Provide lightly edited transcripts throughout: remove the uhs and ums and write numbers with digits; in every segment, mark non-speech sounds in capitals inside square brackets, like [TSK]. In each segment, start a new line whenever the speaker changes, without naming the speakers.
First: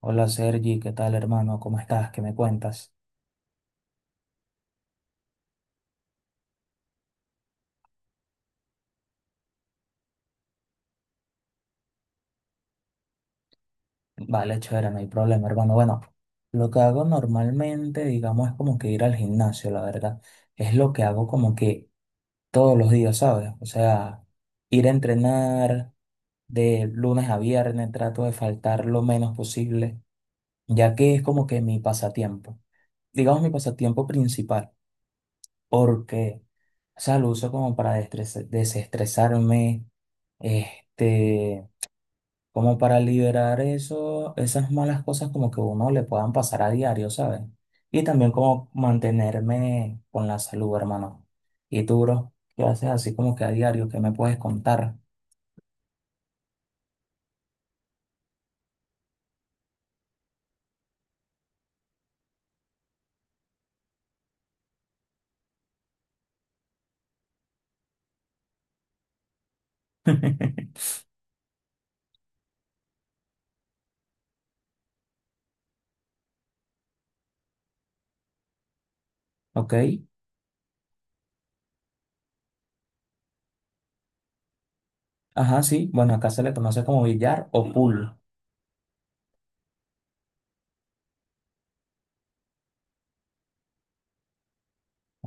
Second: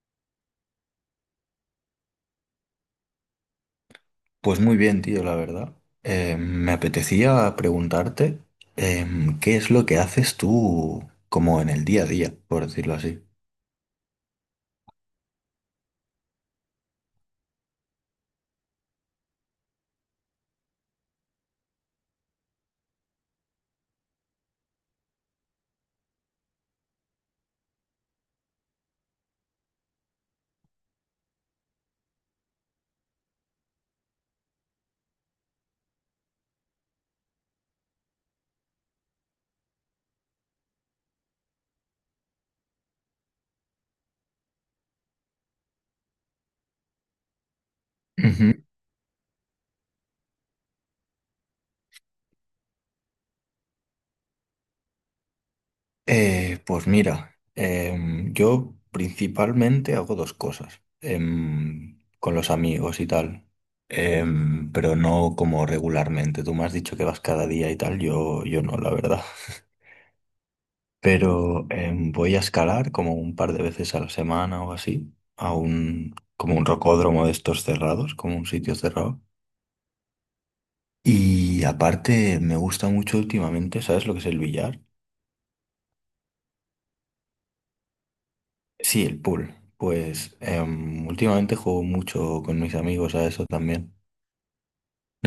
Hola Sergi, ¿qué tal hermano? ¿Cómo estás? ¿Qué me cuentas?
Pues muy bien, tío, la verdad. Me apetecía preguntarte qué es lo que haces tú como en el día a día, por decirlo así.
Vale, chévere, no hay problema hermano. Bueno, lo que hago normalmente, digamos, es como que ir al gimnasio, la verdad. Es lo que hago como que todos los días, ¿sabes? O sea, ir a entrenar de lunes a viernes, trato de faltar lo menos posible, ya que es como que mi pasatiempo, digamos mi pasatiempo principal, porque, o sea, lo uso como para desestresarme, este como para liberar esas malas cosas como que uno le puedan pasar a diario, ¿sabes? Y también
Ujú.
como mantenerme con la salud, hermano. Y tú, bro, ¿qué haces así como que a diario? ¿Qué me puedes contar?
Pues mira, yo principalmente hago dos cosas con los amigos y tal, pero no como regularmente. Tú me has dicho que vas cada día y tal, yo no, la verdad.
[LAUGHS]
Pero voy a escalar como un par de veces a la semana o así, a un, como un rocódromo de estos cerrados, como un sitio cerrado.
¿Ok?
Y aparte me gusta mucho últimamente, ¿sabes lo que es el billar?
Ajá, sí. Bueno, acá se le conoce como billar o pool.
Sí, el pool. Pues últimamente juego mucho con mis amigos a eso también.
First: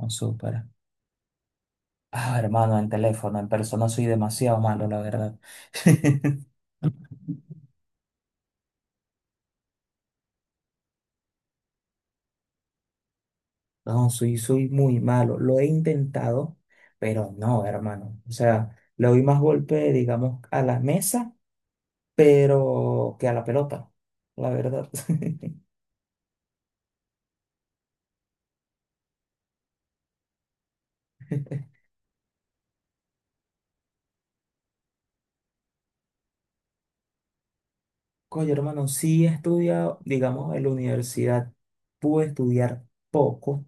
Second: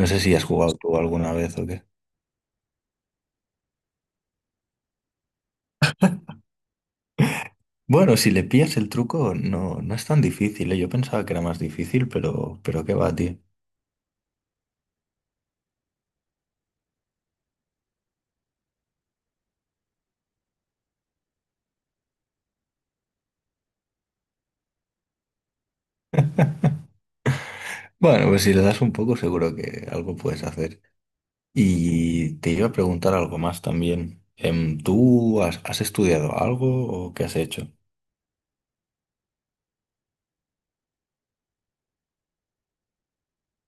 No sé si has
súper.
jugado tú alguna vez o qué.
Ah, hermano, en teléfono, en persona soy demasiado malo, la verdad. [LAUGHS]
Bueno, si le pillas el truco, no, no es tan difícil, ¿eh? Yo pensaba que era más difícil, pero qué va, tío.
No, soy muy malo. Lo he intentado, pero no, hermano. O sea, le doy más golpe, digamos, a la mesa pero que a la pelota, la verdad. [LAUGHS]
Bueno, pues si le das un poco, seguro que algo puedes hacer. Y te iba a preguntar algo más también. ¿Tú has estudiado algo o qué has hecho?
Coño, hermano, sí he estudiado, digamos, en la universidad pude estudiar poco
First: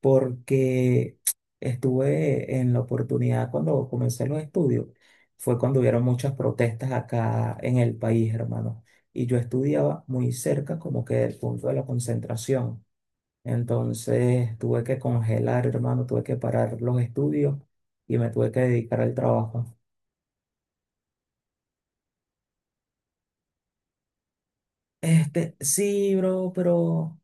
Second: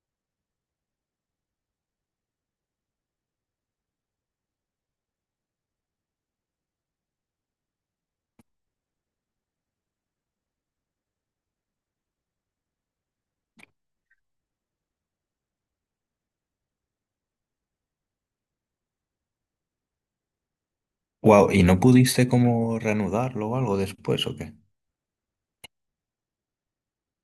porque estuve en la oportunidad cuando comencé los estudios, fue cuando hubieron muchas protestas acá en el país, hermano, y yo estudiaba muy cerca como que del punto de la concentración. Entonces tuve que congelar, hermano, tuve que parar los estudios y me tuve que dedicar al trabajo.
Wow, ¿y no pudiste como reanudarlo o algo después o qué?
Sí, bro, pero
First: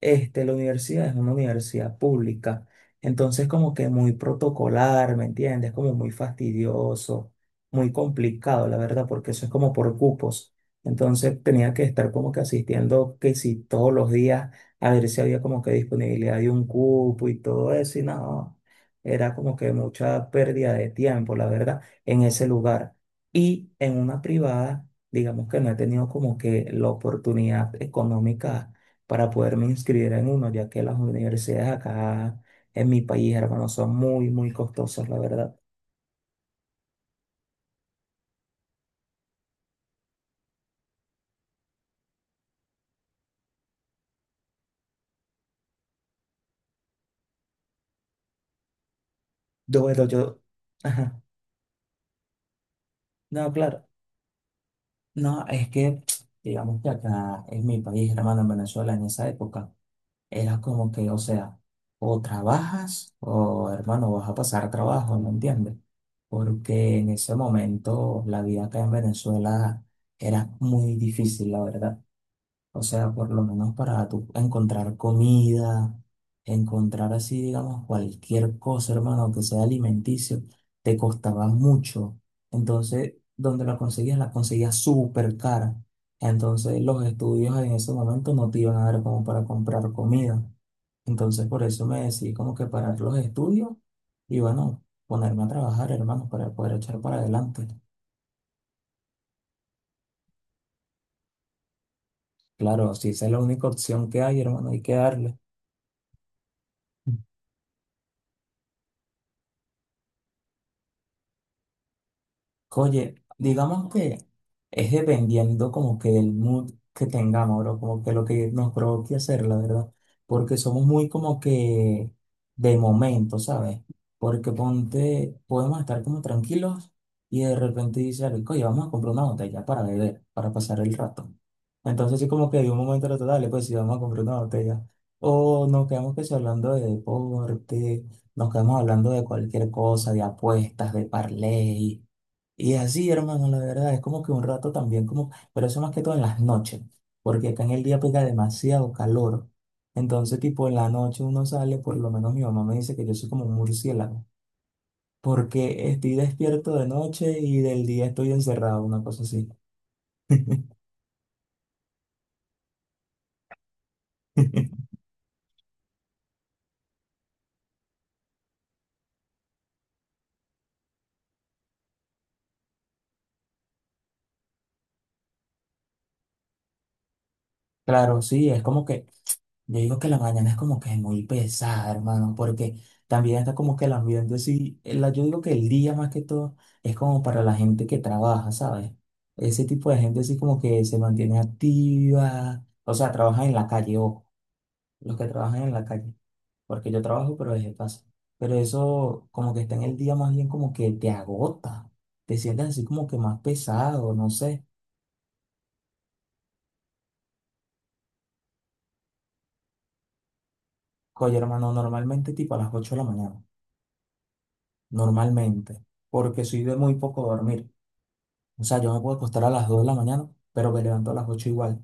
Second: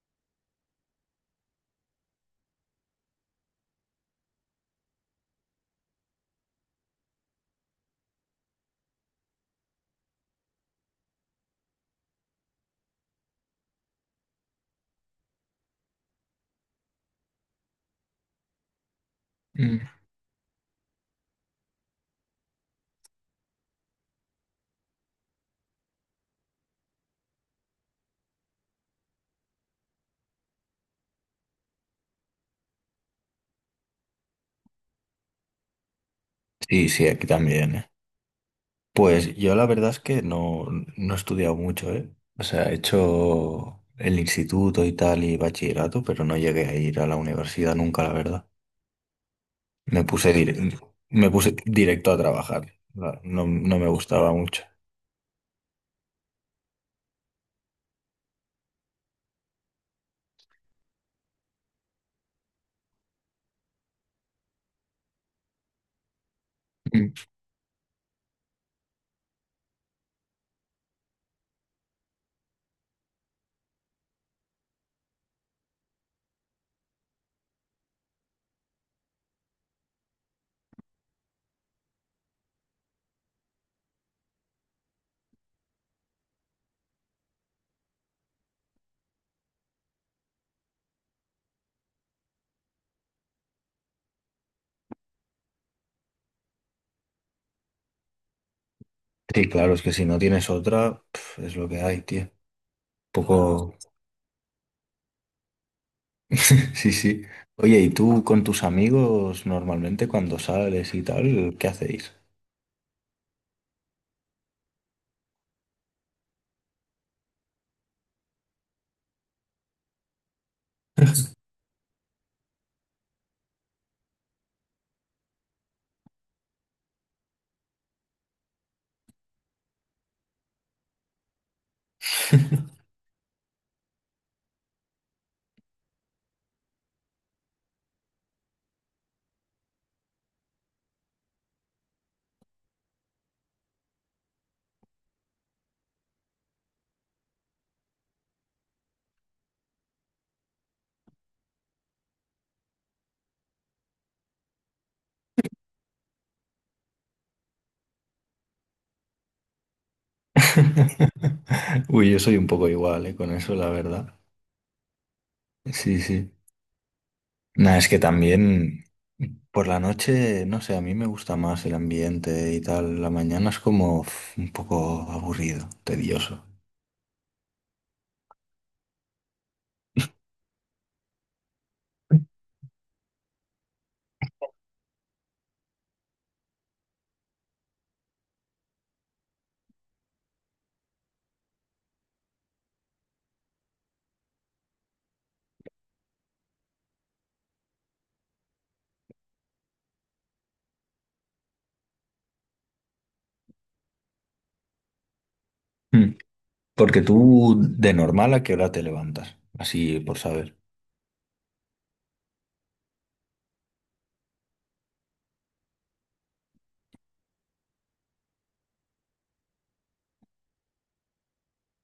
la universidad es una universidad pública, entonces como que muy protocolar, ¿me entiendes? Como muy fastidioso, muy complicado, la verdad, porque eso es como por cupos. Entonces tenía que estar como que asistiendo, que si todos los días, a ver si había como que disponibilidad de un cupo y todo eso, y no, era como que
Mm.
mucha pérdida de tiempo, la verdad, en ese lugar. Y en una privada digamos que no he tenido como que la oportunidad económica para poderme inscribir en uno, ya que las universidades acá en mi país, hermano, son muy, muy costosas, la verdad.
Sí, sí, aquí también, ¿eh? Pues yo la verdad es que no, no he estudiado mucho, ¿eh? O sea, he hecho el instituto y tal y bachillerato, pero no llegué a ir a la universidad nunca, la verdad.
Yo,
Me
bueno,
puse,
yo,
dir-
ajá,
Me puse directo a trabajar. No,
no,
no me
claro,
gustaba mucho.
no, es que, [TSK] digamos que acá en mi país, hermano, en Venezuela, en esa época, era como que, o sea, o trabajas o, hermano, vas a pasar trabajo, ¿me entiendes? Porque en ese momento la vida acá en Venezuela era muy difícil, la verdad. O sea, por lo menos para tú encontrar comida, encontrar así, digamos, cualquier cosa, hermano, que sea alimenticio, te costaba mucho. Entonces, donde la conseguías súper cara. Entonces, los estudios en ese momento no te iban a dar como para comprar comida. Entonces, por eso me decidí como que parar los estudios y bueno, ponerme a trabajar, hermano, para poder echar para adelante.
Sí, claro, es que si no tienes otra, pf, es lo que hay, tío. Claro.
Claro, si esa es la única
Poco.
opción que hay, hermano, hay que darle.
[LAUGHS] Sí, sí. Oye, ¿y tú con tus amigos normalmente cuando sales y tal, qué hacéis?
Oye, digamos que es dependiendo como que del mood que tengamos, bro, como que lo que nos provoque hacer, la verdad, porque somos muy como que de momento, ¿sabes? Porque ponte, podemos estar como tranquilos y de repente dice alguien, oye, vamos a comprar una botella para beber, para pasar el rato. Entonces sí como que de un momento al otro, dale, pues sí, vamos a comprar una botella. O nos quedamos que sí hablando de deporte, nos quedamos hablando de cualquier cosa, de apuestas, de parlay. Y así, hermano, la verdad, es como que un rato también, como, pero eso más que todo en las noches, porque acá en el día pega demasiado calor. Entonces, tipo, en la noche uno sale, por lo menos mi mamá me dice que yo soy como un murciélago, porque estoy despierto de noche y del día estoy encerrado, una cosa así.
[LAUGHS] Uy, yo soy un poco igual, con eso, la verdad.
[LAUGHS]
Sí, sí. Nada, es que también por la noche, no sé, a mí me gusta más el ambiente y tal. La mañana es como uf, un poco aburrido, tedioso.
Claro, sí, es como que yo digo que la mañana es como que muy pesada, hermano, porque también está como que el ambiente, sí, el- yo digo que el día más que todo es como para la gente que trabaja, ¿sabes? Ese tipo de gente sí como que se mantiene activa, o sea, trabaja en la calle, ojo, los que trabajan en la calle, porque yo trabajo pero desde casa, pero eso como que está en el día más bien como que te agota, te sientes así como que más pesado, no sé.
Mm. Porque tú, de normal, ¿a qué hora te levantas? Así por saber.
Oye, hermano, normalmente tipo a las 8 de la mañana, normalmente porque soy de muy poco dormir. O sea, yo me puedo acostar a las 2 de la mañana, pero me levanto a las 8 igual.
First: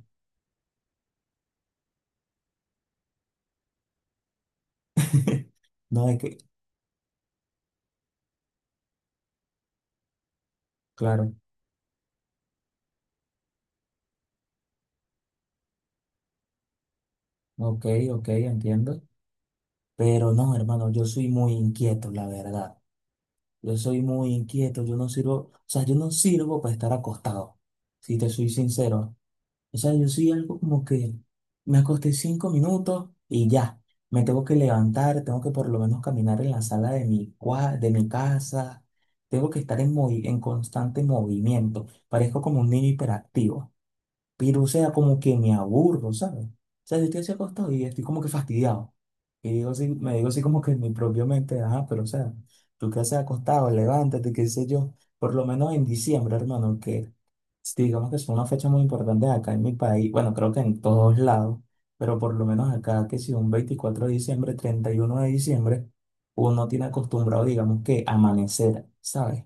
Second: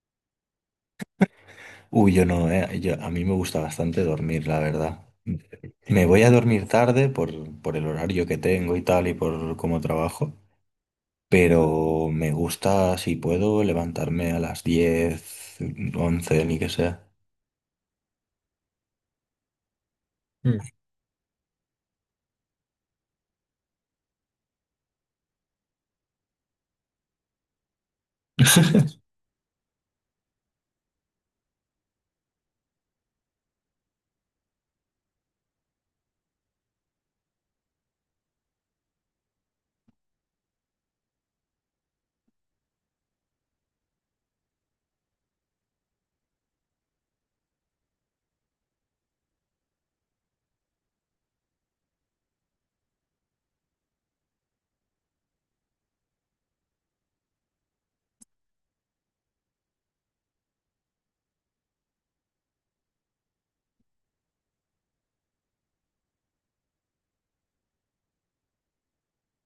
Uy, yo no, yo, a mí me gusta bastante dormir, la verdad.
[LAUGHS]
Me
No es
voy a
que,
dormir tarde por el horario que tengo y tal y por cómo trabajo,
claro,
pero me gusta, si puedo, levantarme a las 10 u 11 ni que sea.
ok, ok, entiendo. Pero no, hermano, yo soy muy inquieto, la verdad. Yo soy muy inquieto, yo no sirvo, o sea, yo no sirvo para estar acostado, si te soy
[LAUGHS]
sincero. O sea, yo soy algo como que me acosté 5 minutos y ya. Me tengo que levantar, tengo que por lo menos caminar en la sala de mi casa. Tengo que estar en constante movimiento. Parezco como un niño hiperactivo. Pero, o sea, como que me aburro, ¿sabes? O sea, yo estoy así acostado y estoy como que fastidiado. Y digo así, me digo así como que en mi propia mente, ajá, pero, o sea, tú qué haces acostado, levántate, qué sé yo. Por lo menos en diciembre, hermano, que digamos que es una fecha muy importante acá en mi país, bueno, creo que en todos lados, pero por lo menos acá, que si un 24 de diciembre, 31 de diciembre, uno tiene acostumbrado, digamos que amanecer, ¿sabes?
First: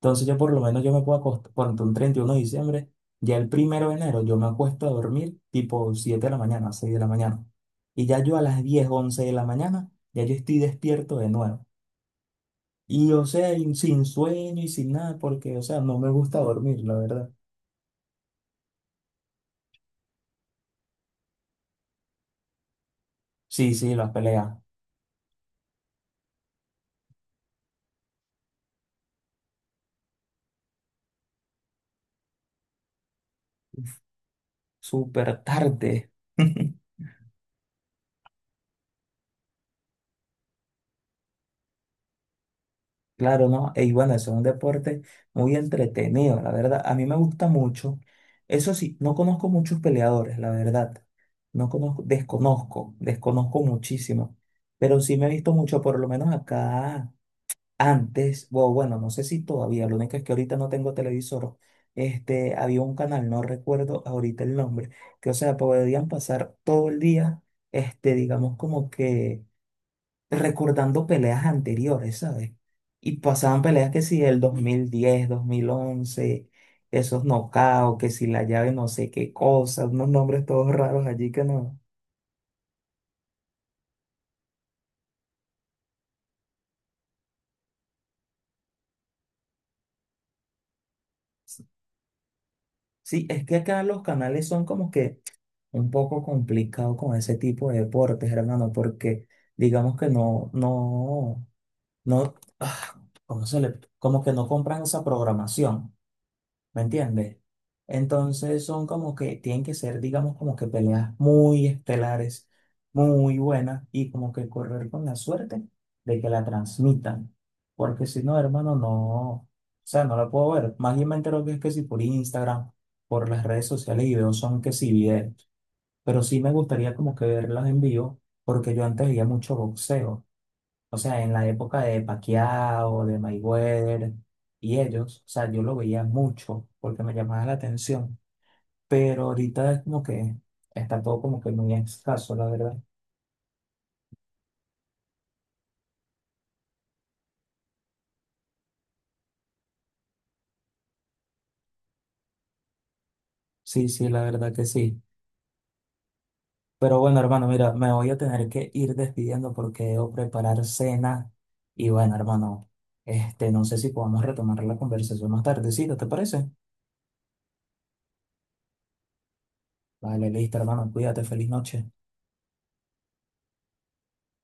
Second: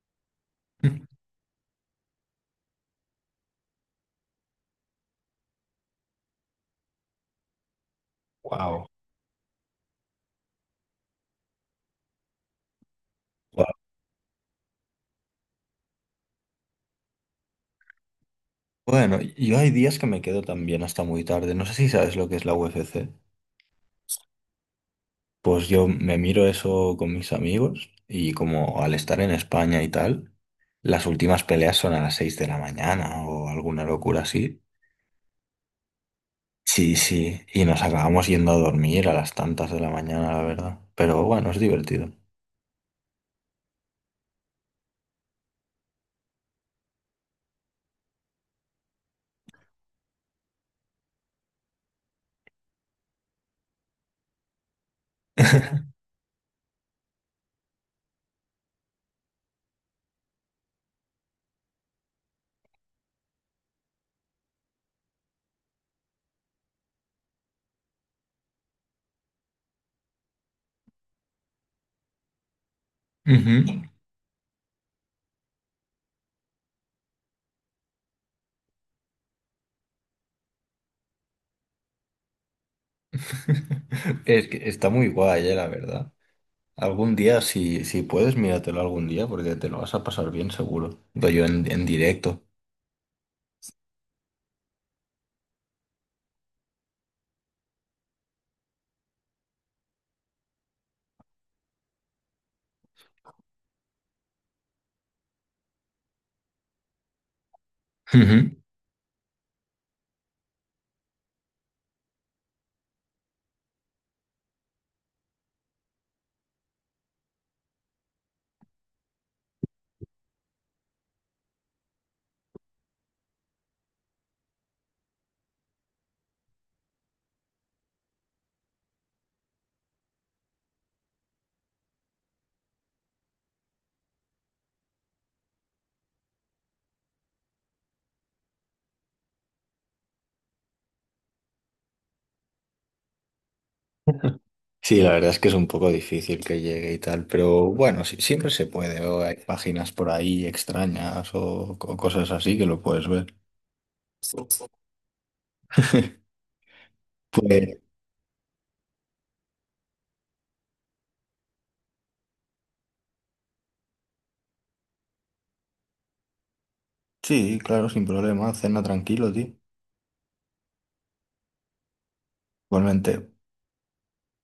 Entonces yo por lo menos yo me puedo acostar, por un 31 de diciembre. Ya el 1 de enero yo me acuesto a dormir tipo 7 de la mañana, 6 de la mañana. Y ya yo a las 10
Wow.
11 de la mañana, ya yo estoy despierto de nuevo. Y o sea,
Guau.
y sin sueño y sin nada, porque o sea, no me gusta dormir, la verdad.
Bueno, yo hay días que me quedo también hasta muy tarde. No sé si sabes lo que es la UFC.
Sí, sí, las peleas.
Pues yo me miro eso con mis amigos y como al estar en España y tal, las últimas peleas son a las 6 de la mañana o alguna locura así.
Súper tarde. [LAUGHS]
Sí, sí, y nos acabamos yendo a dormir a las tantas de la mañana, la verdad. Pero bueno, es divertido.
Claro, ¿no? Y bueno, eso es un deporte muy entretenido, la verdad. A mí me gusta mucho. Eso sí, no conozco muchos peleadores, la verdad. No conozco, desconozco, desconozco muchísimo. Pero sí me he visto mucho, por lo menos acá antes, o bueno, no sé si todavía, lo único es que ahorita no tengo televisor. Había un canal, no recuerdo ahorita el nombre, que o sea, podían pasar todo el día, digamos como que recordando peleas anteriores, ¿sabes? Y pasaban
Ujú.
peleas que si el 2010, 2011, esos knockouts, que si la llave no sé qué cosa, unos nombres todos raros allí que no.
[LAUGHS] Es que está muy guay, la verdad. Algún día, si, si puedes, míratelo algún día porque te lo vas a pasar bien seguro. Doy yo en directo.
Sí, es que acá los canales son como que un poco complicados con ese tipo de deportes, hermano, porque digamos que no, no, no, ah, ¿cómo se le, como que no compran esa programación. ¿Me entiendes?
Ujú.
Entonces son como que tienen que ser, digamos, como que peleas muy estelares, muy buenas y como que correr con la suerte de que la transmitan. Porque si no, hermano, no, o sea, no la puedo ver. Más bien me entero que es que si por Instagram, por las redes sociales y veo son que sí videos. Pero sí me gustaría como que verlas en vivo porque yo antes veía mucho boxeo. O sea, en la época de Paquiao, de Mayweather y ellos, o sea, yo lo veía mucho porque me llamaba la atención, pero ahorita es como que está todo como que muy escaso, la verdad.
Sí, la verdad es que es un poco difícil que llegue y tal, pero bueno, sí, siempre se puede, o hay páginas por ahí extrañas o, co- cosas así que lo puedes ver.
Sí, sí, la verdad que sí.
[LAUGHS]
Pero bueno, hermano, mira,
Pues
me voy a tener que ir despidiendo porque debo preparar cena. Y bueno, hermano, no sé si podamos retomar la conversación más tardecita, ¿te parece?
sí, claro, sin problema, cena tranquilo, tío.
Vale, listo, hermano, cuídate, feliz noche.
Igualmente.